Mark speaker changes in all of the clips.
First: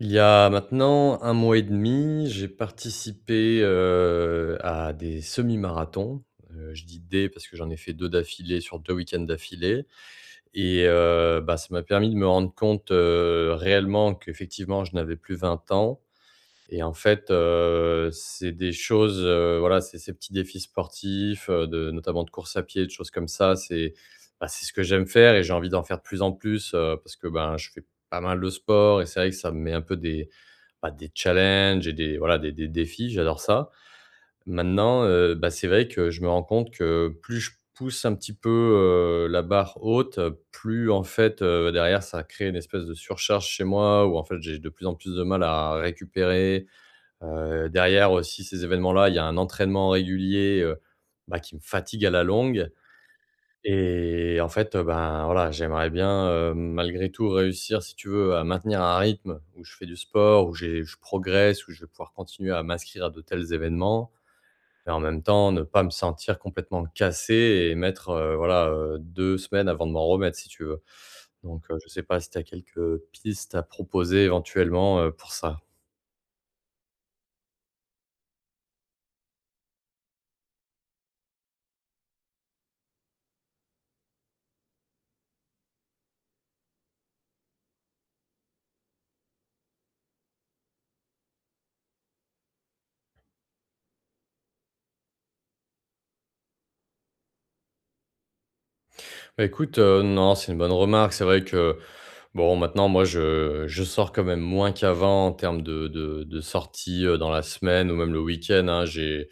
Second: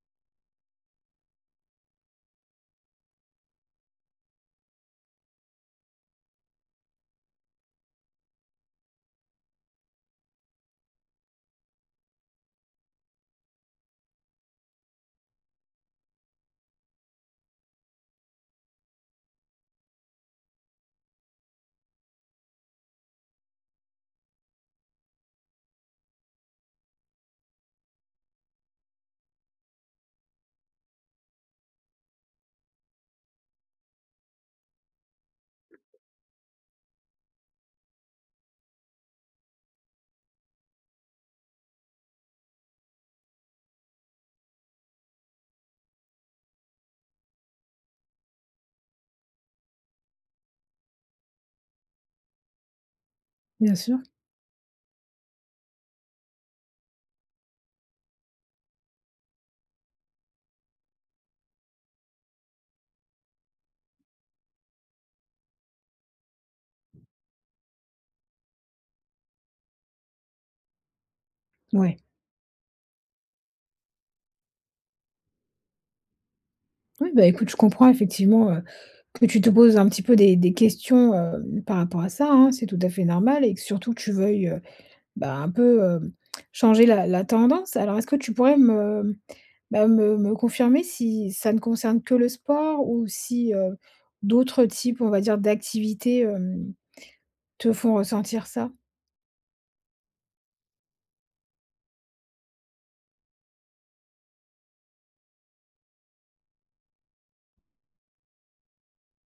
Speaker 1: Il y a maintenant 1 mois et 1/2 j'ai participé, heu, à des semi-marathons, heu, je dis: «des» parce que j'en ai fait 2 d'affilée sur 2 week-ends d'affilée et heu, bah, ça m'a permis de me rendre compte, heu, réellement qu'effectivement je n'avais plus 20 ans et en fait, heu, c'est des choses, heu, voilà, c'est ces petits défis sportifs, heu, de notamment de course à pied, de choses comme ça, c'est, bah, c'est ce que j'aime faire et j'ai envie d'en faire de plus en plus, heu, parce que, ben, je fais pas mal de sport et c'est vrai que ça me met un peu des, bah, des challenges et des, voilà, des des défis, j'adore ça. Maintenant, heu, bah, c'est vrai que je me rends compte que plus je pousse un petit peu, heu, la barre haute, heu, plus, en fait, heu, derrière, ça crée une espèce de surcharge chez moi ou, en fait, j'ai de plus en plus de mal à récupérer, heu, derrière aussi ces évènements-là, il y a un entraînement régulier, heu, bah, qui me fatigue à la longue
Speaker 2: Bien sûr.
Speaker 1: et en fait, heu, bah, voilà, j'aimerais bien, heu, malgré tout réussir, si tu veux, à maintenir un rythme où je fais du sport, où j'ai je progresse ou je vais pouvoir continuer à m'inscrire à de tels événements et en même temps ne pas me sentir complètement cassé et mettre, heu, voilà, heu, 2 semaines avant de m'en remettre si tu veux. Donc, heu, je
Speaker 2: Ouais.
Speaker 1: sais pas si tu as quelques, heu, pistes à proposer éventuellement, heu, pour ça?
Speaker 2: Oui, bah, écoute, je comprends effectivement, heu, que tu te poses un petit peu des des questions, hem, par rapport à ça hein? C'est tout à fait normal, et que surtout que tu veuilles, heu, bah, un peu, heu, changer la la tendance? Alors est-ce que tu pourrais me, bah, me me confirmer si ça ne concerne que le sport ou si, heu, d'autres types, on va dire, d'activités, hem, te font ressentir ça?
Speaker 1: Bah écoute, heu, non, c'est une bonne remarque, c'est vrai que, bon maintenant moi, je je sors quand même moins qu'avant en termes de de de sortie, heu, dans la semaine ou même le week-end. Hein, j'ai,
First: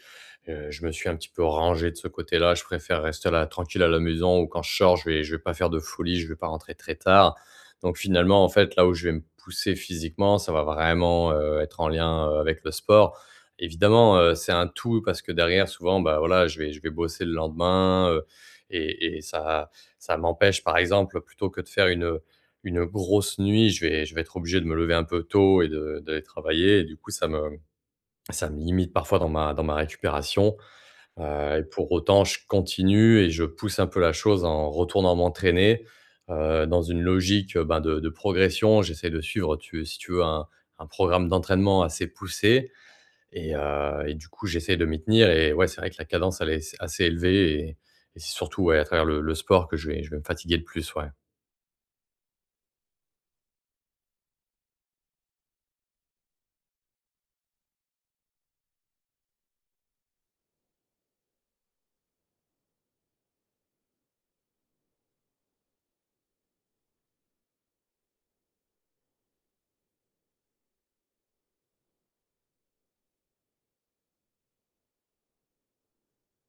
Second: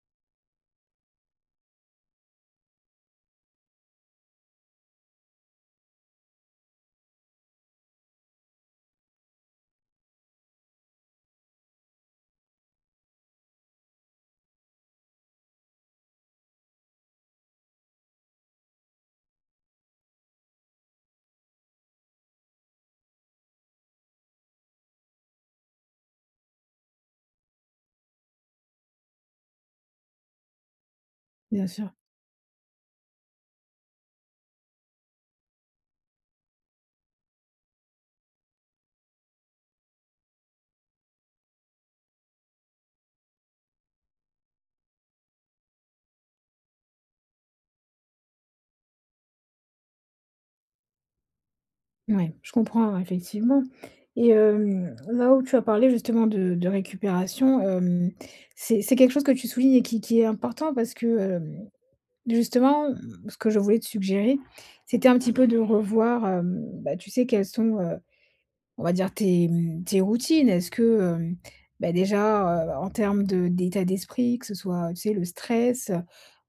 Speaker 1: heu, je me suis un petit peu rangé de ce côté-là. Je préfère rester là, tranquille à la maison ou quand je sors, je vais je vais pas faire de folies, je vais pas rentrer très tard. Donc finalement en fait, là où je vais me pousser physiquement, ça va vraiment, heu, être en lien, heu, avec le sport. Évidemment, heu, c'est un tout parce que derrière souvent, bah, voilà, je vais je vais bosser le lendemain, heu et et ça ça m'empêche par exemple, plutôt que de faire une une grosse nuit, je vais je vais être obligé de me lever un peu tôt et de d'aller travailler et du coup ça me ça me limite parfois dans ma dans ma récupération, heu et
Speaker 2: Bien sûr.
Speaker 1: pour autant, je continue et je pousse un peu la chose en retournant m'entraîner, heu, dans une logique, heu ben, de de progression, j'essaie de suivre tu es si tu veux un un programme d'entraînement assez poussé. Et heu, et du coup, j'essaie de m'y tenir et ouais, c'est vrai que la cadence, elle est c assez élevée et et c'est surtout, ouais, à travers le le sport que je vais je vais me fatiguer de plus, ouais.
Speaker 2: Ouais, je comprends, ouais, effectivement et hem, là, où tu as parlé justement de de récupération, hem, c'est c'est quelque chose que tu soulignes et qui qui est important, parce que, hem, justement, ce que je voulais te suggérer, c'était un petit peu de revoir, hem, bah, tu sais, quelles sont, heu, on va dire tes, mmh, tes routines. Est-ce que, hem, bah, déjà, heu, en termes de d'état d'esprit, que ce soit, tu sais, le stress, heu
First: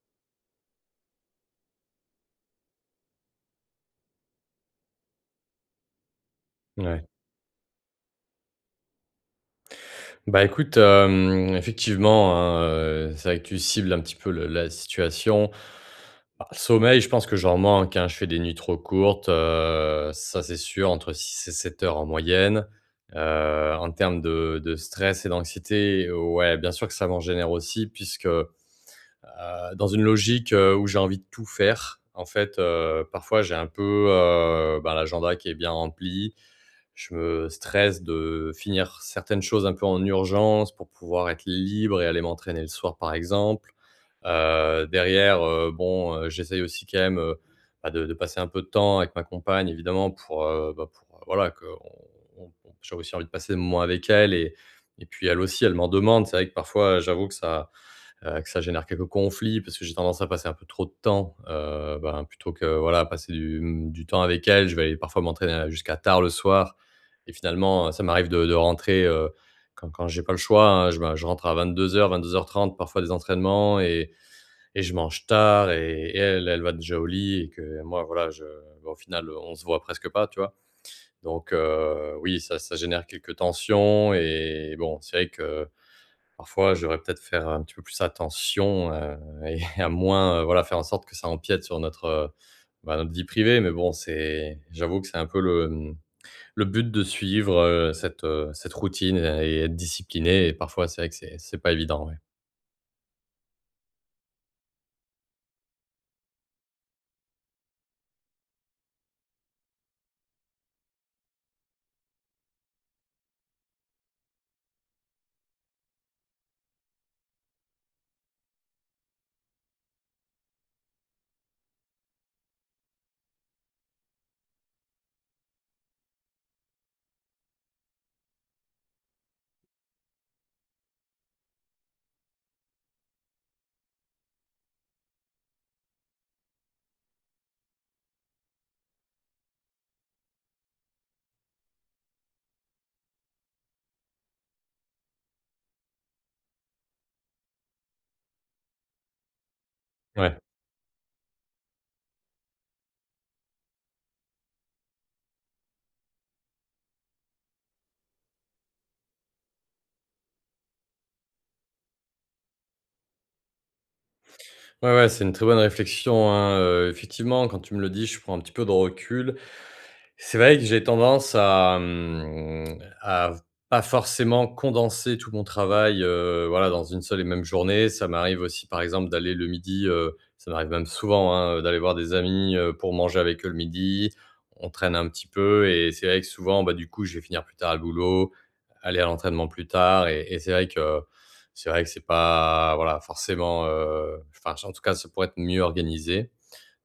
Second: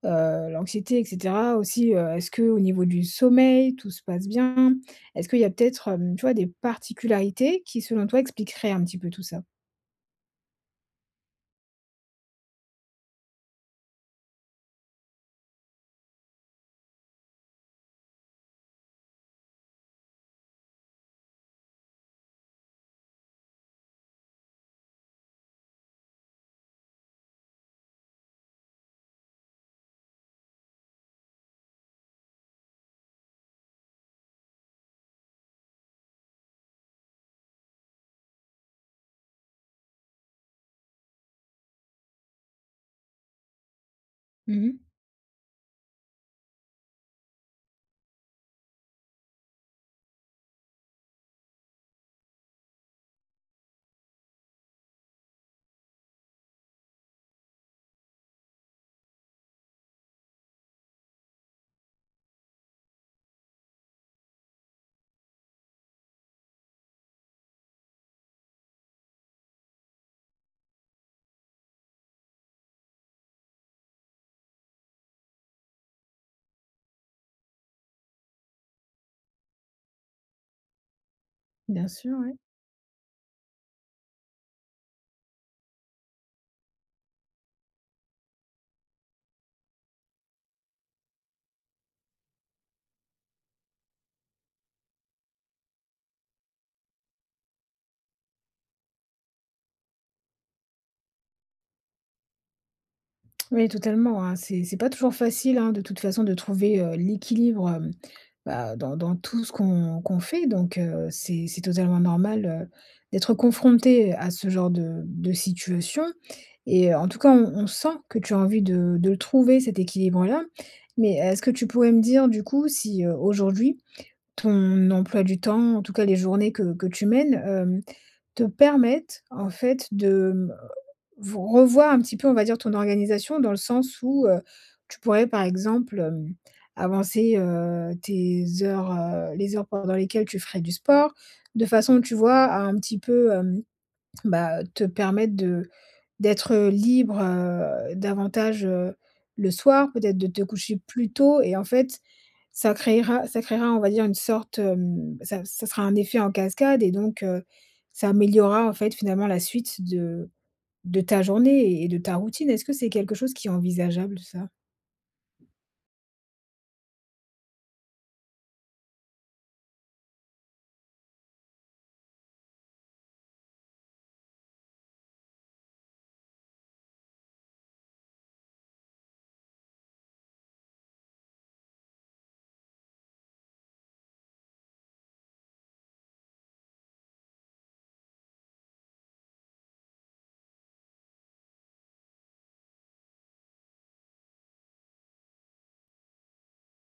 Speaker 2: heu l'anxiété et cetera aussi, heu, est-ce qu'au niveau du sommeil, tout se passe bien? Est-ce qu'il y a peut-être, hem, tu vois des
Speaker 1: Mouais.
Speaker 2: particularités qui, selon toi, expliqueraient un petit peu tout ça?
Speaker 1: Bah, écoute, hem, effectivement, hein, heu, c'est vrai que tu cibles un petit peu le la situation. A le sommeil, je pense que j'en manque, hein, je fais des nuits trop courtes, heu, ça c'est sûr, entre 6 et 7 heures, en moyenne, heu, en termes de de stress et d'anxiété, ouais, bien sûr, que ça m'en génère aussi puisque, heu, dans une logique, heu, où j'ai envie de tout faire, en fait, heu, parfois, j'ai un peu, heu, bah, l'agenda qui est bien rempli. Je me stresse de finir certaines choses un peu en urgence, pour pouvoir être libre et aller m'entraîner le soir, par exemple,
Speaker 2: Mmh mh.
Speaker 1: heu, derrière, heu, bon, heu, j'essaie aussi quand même, heu, bah, de de passer un peu de temps avec ma compagne, évidemment, pour, heu, bah, pour heu voilà bah, qu'on on j'ai aussi envie de passer des moments avec elle et et puis elle aussi, elle m'en demande. C'est vrai que parfois, j'avoue que ça, heu, que ça génère quelques conflits, parce que j'ai tendance à passer un peu trop de temps, heu, bah, hein, plutôt que voilà, passer, du, mmh, du temps avec elle, je vais aller parfois m'entraîner à jusqu'à tard le soir et finalement, heu, ça m'arrive de de rentrer, heu, quand quand j'ai pas le choix, hein, je me je rentre à 22:00-22:30, parfois des entraînements et et je mange tard et elle, elle va déjà au lit et que moi, voilà, je bah, au final on se voit presque pas, tu vois? Donc,
Speaker 2: Bien sûr,
Speaker 1: heu,
Speaker 2: ouais.
Speaker 1: oui, ça ça génère quelques tensions et bon, c'est vrai que parfois je devrais peut-être, faire un petit peu plus attention, heu, et à moins, heu, voilà, faire en sorte que ça empiète sur notre, heu, bah, notre vie privée. Mais bon, c'est j'avoue que c'est un peu le, mmh, le but de suivre, heu, cette, heu, cette routine et et être discipliné et parfois c'est vrai que c'est c'est pas évident, ouais.
Speaker 2: Oui, totalement, hein. C'est c'est pas toujours facile, hein, de toute façon de trouver, heu, l'équilibre, hem, bah, dans dans tout ce qu'on qu'on fait donc, heu, c'est c'est totalement normal, heu, d'être confronté, heu, à ce genre de de situation et heu, en tout cas, on on sent que tu as envie de de le trouver cet équilibre-là. Mais est-ce que tu pourrais me dire du coup si, heu, aujourd'hui, ton emploi du temps, en tout cas les journées que que tu mènes, heu, te permettent, en fait de, mmh, heu, ve revoir un petit peu on va dire ton organisation? Dans le sens où, heu, tu pourrais par exemple, hem, avancer, heu, tes heures, heu, les heures pendant lesquelles tu ferais du sport? De façon, tu vois, à un petit peu, hem, bah, te permettre de d'être, heu, libre, heu, davantage, heu, le soir, peut-être de
Speaker 1: Ouais.
Speaker 2: te coucher plus tôt et en fait, ça créera ça créera, on va dire une sorte, hem, ça ça sera un effet en cascade et donc, heu, ça améliorera en fait, finalement la suite de de ta journée et de ta routine. Est-ce que c'est quelque chose qui est envisageable ça?
Speaker 1: Ouais, ouais, c'est une très bonne réflexion, hein, heu, effectivement quand tu me le dis, je prends un petit peu de recul. C'est vrai que j'ai tendance à, mmh, à pas forcément condenser tout mon travail, heu, voilà, dans une seule et même journée. Ça m'arrive aussi, par exemple, d'aller le midi, heu, ça m'arrive même souvent, hein, d'aller voir des amis, heu, pour manger avec eux le midi. On traîne un petit peu et c'est vrai que souvent, bah, du coup, je vais finir plus tard le boulot, aller à l'entraînement plus tard et et c'est vrai que c'est vrai que c'est pas voilà, forcément, heu, enfin, s en tout cas, ça pourrait être mieux organisé.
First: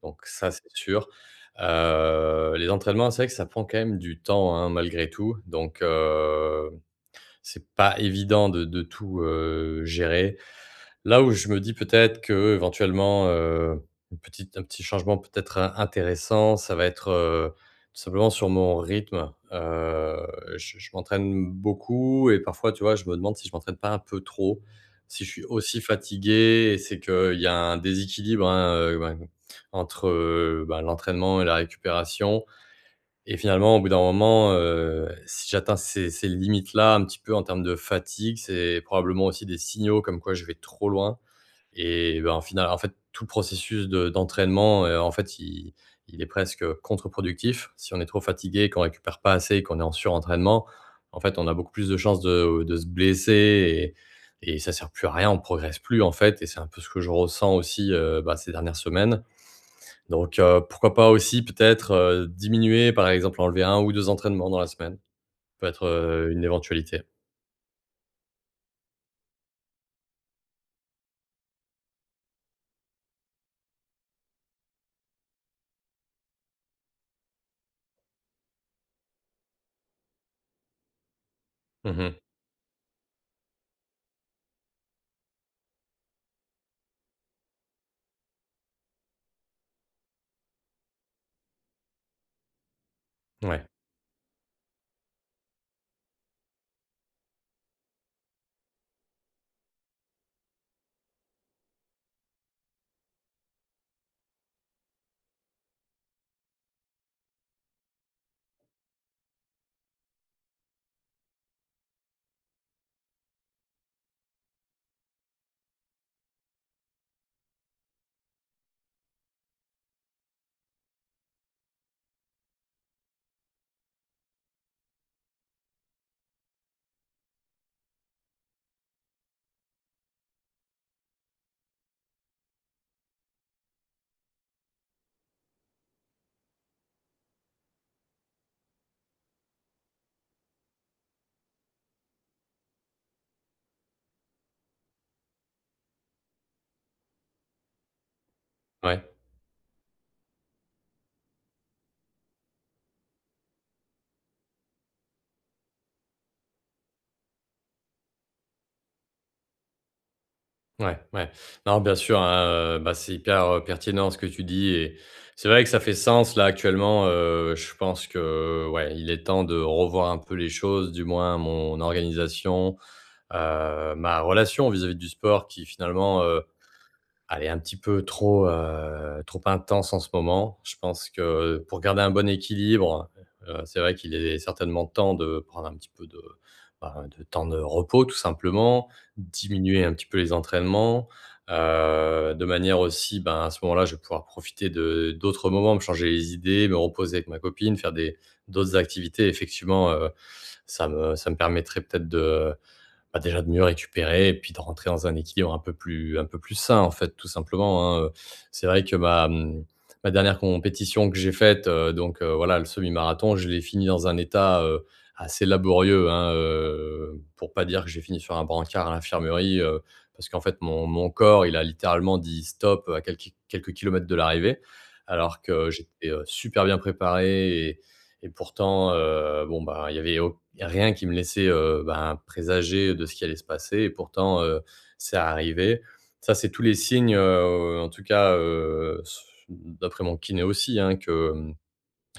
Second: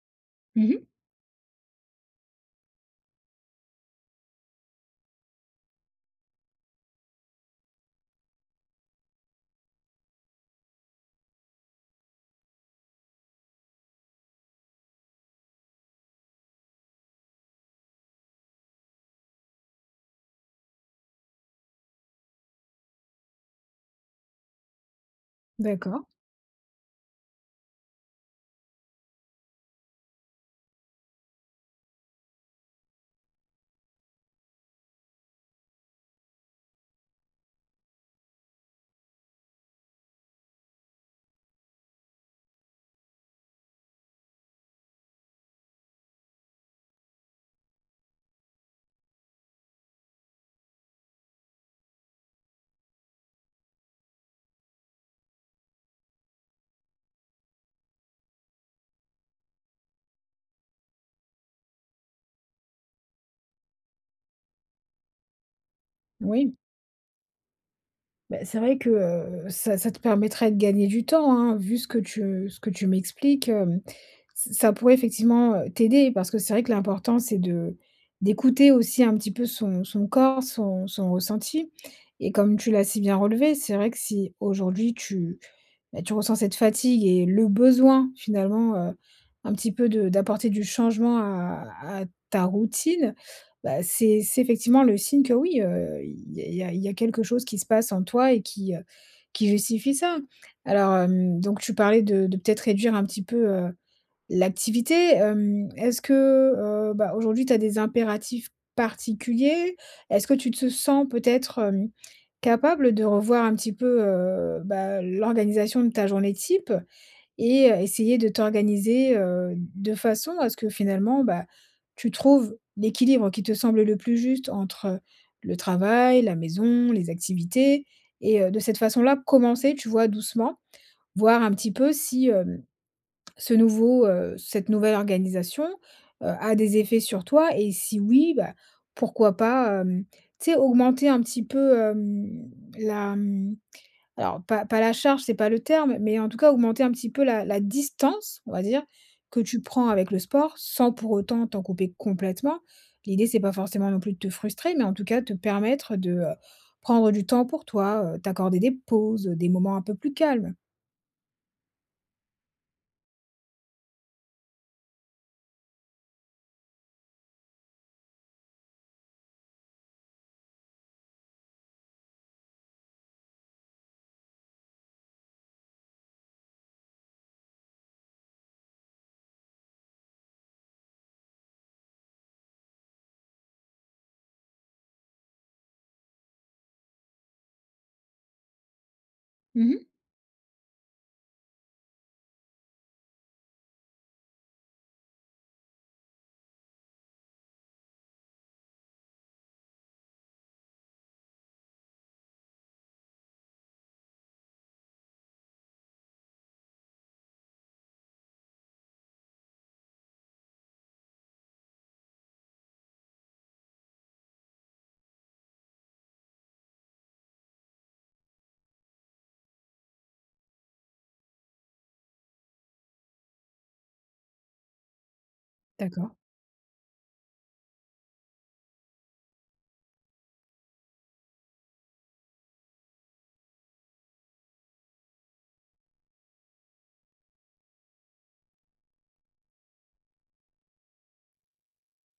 Speaker 1: Donc ça c'est
Speaker 2: Mmh mh.
Speaker 1: sûr, heu, les entraînements, c'est vrai que ça prend quand même du temps, hein, malgré tout. Donc, heu, c'est pas évident de de tout, heu, gérer. Là où je me dis peut-être qu'éventuellement, heu, une petite un petit changement peut-être in intéressant, ça va être, heu, tout simplement sur mon rythme, heu, je je m'entraîne beaucoup et parfois tu vois, je me demande si je m'entraîne pas un peu trop. Si je suis aussi
Speaker 2: D'accord.
Speaker 1: fatigué, c'est qu'il y a un déséquilibre, hein, heu, bah, entre, heu, bah, l'entraînement et la récupération et finalement, au bout d'un moment, heu, si j'atteins ces ces limites-là un petit peu en termes de fatigue, c'est probablement aussi des signaux comme quoi je vais trop loin et bah, au final, en fait, tout processus de d'entraînement, heu, en fait, il il est presque contreproductif. Si on est trop fatigués, qu'on récupère pas assez et qu'on est en surentraînement, en fait, on a beaucoup plus de chances de de se blesser et et ça sert plus à rien, on progresse plus en fait et c'est un peu ce que je ressens aussi, heu, bah, ces dernières semaines. Donc, heu, pourquoi pas aussi peut-être, heu, diminuer, par exemple enlever 1 ou 2 entraînements dans la semaine. Peut être, heu, une
Speaker 2: Oui.
Speaker 1: éventualité.
Speaker 2: Beh, c'est vrai que, heu, ça ça te permettrait de gagner du temps, hein. Vu ce que tu ce que tu m'expliques, hem, ç ça pourrait effectivement, heu, t'aider. Parce que c'est vrai que l'important, c'est de d'écouter aussi un petit peu son son corps, son son ressenti
Speaker 1: Mmh mh.
Speaker 2: et comme tu l'as si bien relevé, c'est vrai que si aujourd'hui, tu, beh, tu ressens cette fatigue et le besoin finalement, heu, un petit peu de d'apporter du changement à à ta routine.
Speaker 1: Mouais.
Speaker 2: Bah, c'est c'est effectivement le signe que, oui, heu, il il y a il y a il y a quelque chose qui se passe en toi et qui, heu, qui justifie ça. Alors, hem, donc tu parlais de de peut-être réduire un petit peu, heu, l'activité? Hem, est-ce que, heu, bah, aujourd'hui tu as des impératifs particuliers? Est-ce que tu te sens peut-être, hem, capable de revoir un petit peu, heu, bah, l'organisation de ta journée type? Et heu, essayer de t'organiser, heu, d de façon à ce que finalement, bah, tu trouves l'équilibre qui te semble le plus juste entre le travail, la maison, les activités et heu, de cette façon là, commencer, tu vois doucement. Voir un petit peu si, hem, ce nouveau heu, cette nouvelle organisation, heu, a des effets sur toi et si oui, bah, pourquoi pas, hem, tu sais? Augmenter un petit peu, hem, la mmh, alors, pas pas la charge, c'est pas le terme, mais en tout cas, augmenter un petit peu la la distance, on va dire
Speaker 1: Ouais.
Speaker 2: que tu prends avec le sport, sans pour autant t'en couper complètement. L'idée, c'est pas forcément non plus de te frustrer, mais en tout cas, te permettre de, heu, prendre du temps pour toi, heu, t'accorder des pauses, heu, des moments un peu plus calmes.
Speaker 1: Ouais, ouais. Non, bien sûr, hein, heu, bah, c'est hyper, heu, pertinent ce que tu dis et c'est vrai que ça fait sens là actuellement, heu, je pense que, ouais, il est temps de revoir un peu les choses, du moins mon organisation, heu, ma relation vis-à-vis du sport qui finalement, heu, elle est un petit peu trop heu, trop intense en ce moment. Je pense que pour garder un bon équilibre, heu, c'est vrai qu'il est certainement temps de prendre un petit peu de, bah, de temps de repos tout simplement,
Speaker 2: Mmh
Speaker 1: diminuer
Speaker 2: mh.
Speaker 1: un petit peu les entraînements. Heu, de manière aussi ben, à ce moment-là, je vais pouvoir profiter de d'autres moments, me changer les idées, me reposer avec ma copine, faire des d'autres activités, effectivement. Heu, ça me ça me permettrait peut-être de bah, déjà de mieux récupérer et puis de rentrer dans un équilibre un peu plus un peu plus sain en fait tout simplement, hein. Heu, c'est vrai que ma, mmh, ma dernière compétition que j'ai faite, heu, donc, heu, voilà, le semi-marathon, je l'ai fini dans un état, heu, assez laborieux, hein, heu, pour pas dire que j'ai fini sur un brancard à l'infirmerie, heu. Parce qu'en fait mon mon corps il a littéralement dit: «Stop» heu, à quel ki quelques kilomètres de l'arrivée. Alors que j'étais,
Speaker 2: D'accord.
Speaker 1: heu, super bien préparé et et pourtant, heu, bon, bah, il y avait au il y a rien qui me laissait, heu, ben, présager de ce qui allait se passer et pourtant, heu, c'est arrivé. Ça c'est tous les signes, heu, au, heu, en tout cas, heu, s mmh, d'après mon kiné aussi hein, que, mmh,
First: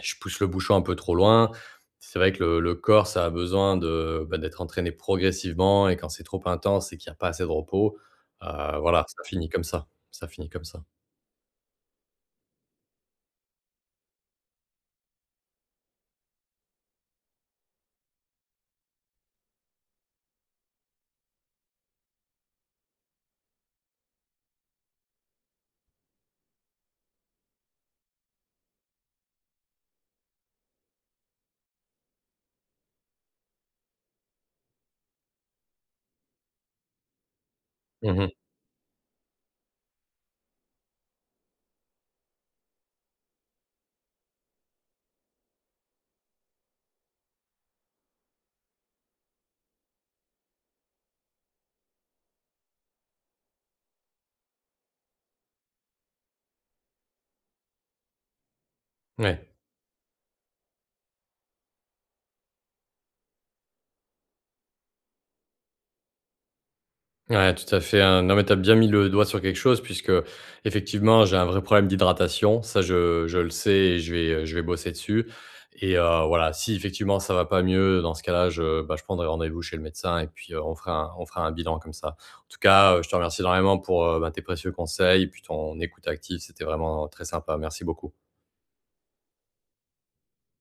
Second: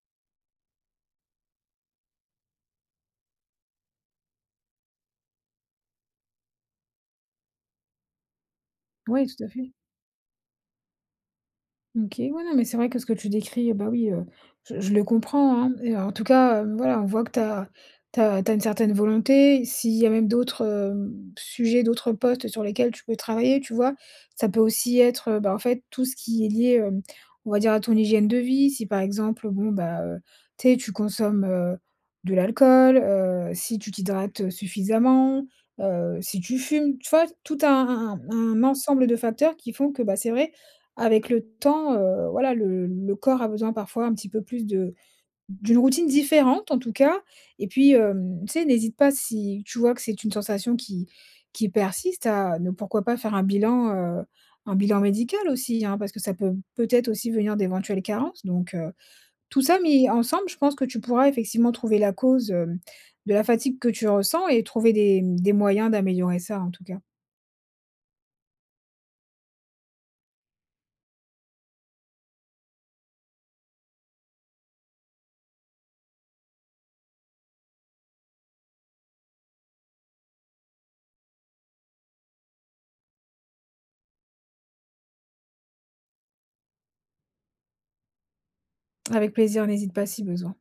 Speaker 1: je pousse le bouchon un peu trop loin. C'est vrai que le le corps ça a besoin de bah, d'être entraîné progressivement et quand c'est trop intense et qu'il y a pas assez de repos, heu, voilà, ça
Speaker 2: Ouais, tout
Speaker 1: finit
Speaker 2: à
Speaker 1: comme
Speaker 2: fait.
Speaker 1: ça, ça finit comme ça.
Speaker 2: OK, ouais, non, mais c'est vrai que ce que tu décris, heu, bah, oui, heu, je je le comprends, hein! Et heu, en tout cas, heu, voilà, on voit que tu as tu as tu as une certaine volonté, s'il y a même d'autres, hem, s sujets, d'autres postes sur lesquels tu peux travailler, tu vois? Ça peut aussi être, bah, en fait, tout ce qui est lié, hem, on va dire à ton hygiène de vie, si par exemple bon bah, heu, tu sais, tu consommes, heu, de l'alcool, heu, si tu t'hydrates, heu, suffisamment, heu, si tu fumes, tu vois? Tout
Speaker 1: Mmh
Speaker 2: un un
Speaker 1: mh.
Speaker 2: un ensemble de facteurs qui font que, bah, c'est vrai, avec le temps, heu, voilà, le le corps a besoin parfois un petit peu plus de d'une routine différente, en tout cas. Et puis, hem, tu sais, n'hésite pas, si tu vois que c'est une sensation qui qui persiste à ne pourquoi pas faire un bilan, heu, un bilan médical aussi, hein, parce que ça peut peut-être aussi venir d'éventuelles carences. Donc, heu,
Speaker 1: Ouais.
Speaker 2: tout ça mis ensemble, je pense que tu pourrais effectivement trouver la cause, hem, de la fatigue que tu ressens et trouver des, mmh, des moyens d'améliorer ça, en tout cas.
Speaker 1: Ouais, tout à fait, hein. Non, mais tu as bien mis le doigt sur quelque chose, puisque effectivement, j'ai un vrai problème d'hydratation, ça je je le sais et je vais, heu, je vais bosser dessus et heu, voilà, si effectivement ça va pas mieux, dans ce cas-là je bah je prendrai rendez-vous chez le médecin et puis heu, on fera on fera un bilan, comme ça. En tout cas, heu, je te remercie énormément pour, heu, bah, tes précieux conseils et puis ton écoute active, c'était vraiment très sympa. Merci beaucoup.
Speaker 2: Avec plaisir, n'hésite pas si besoin.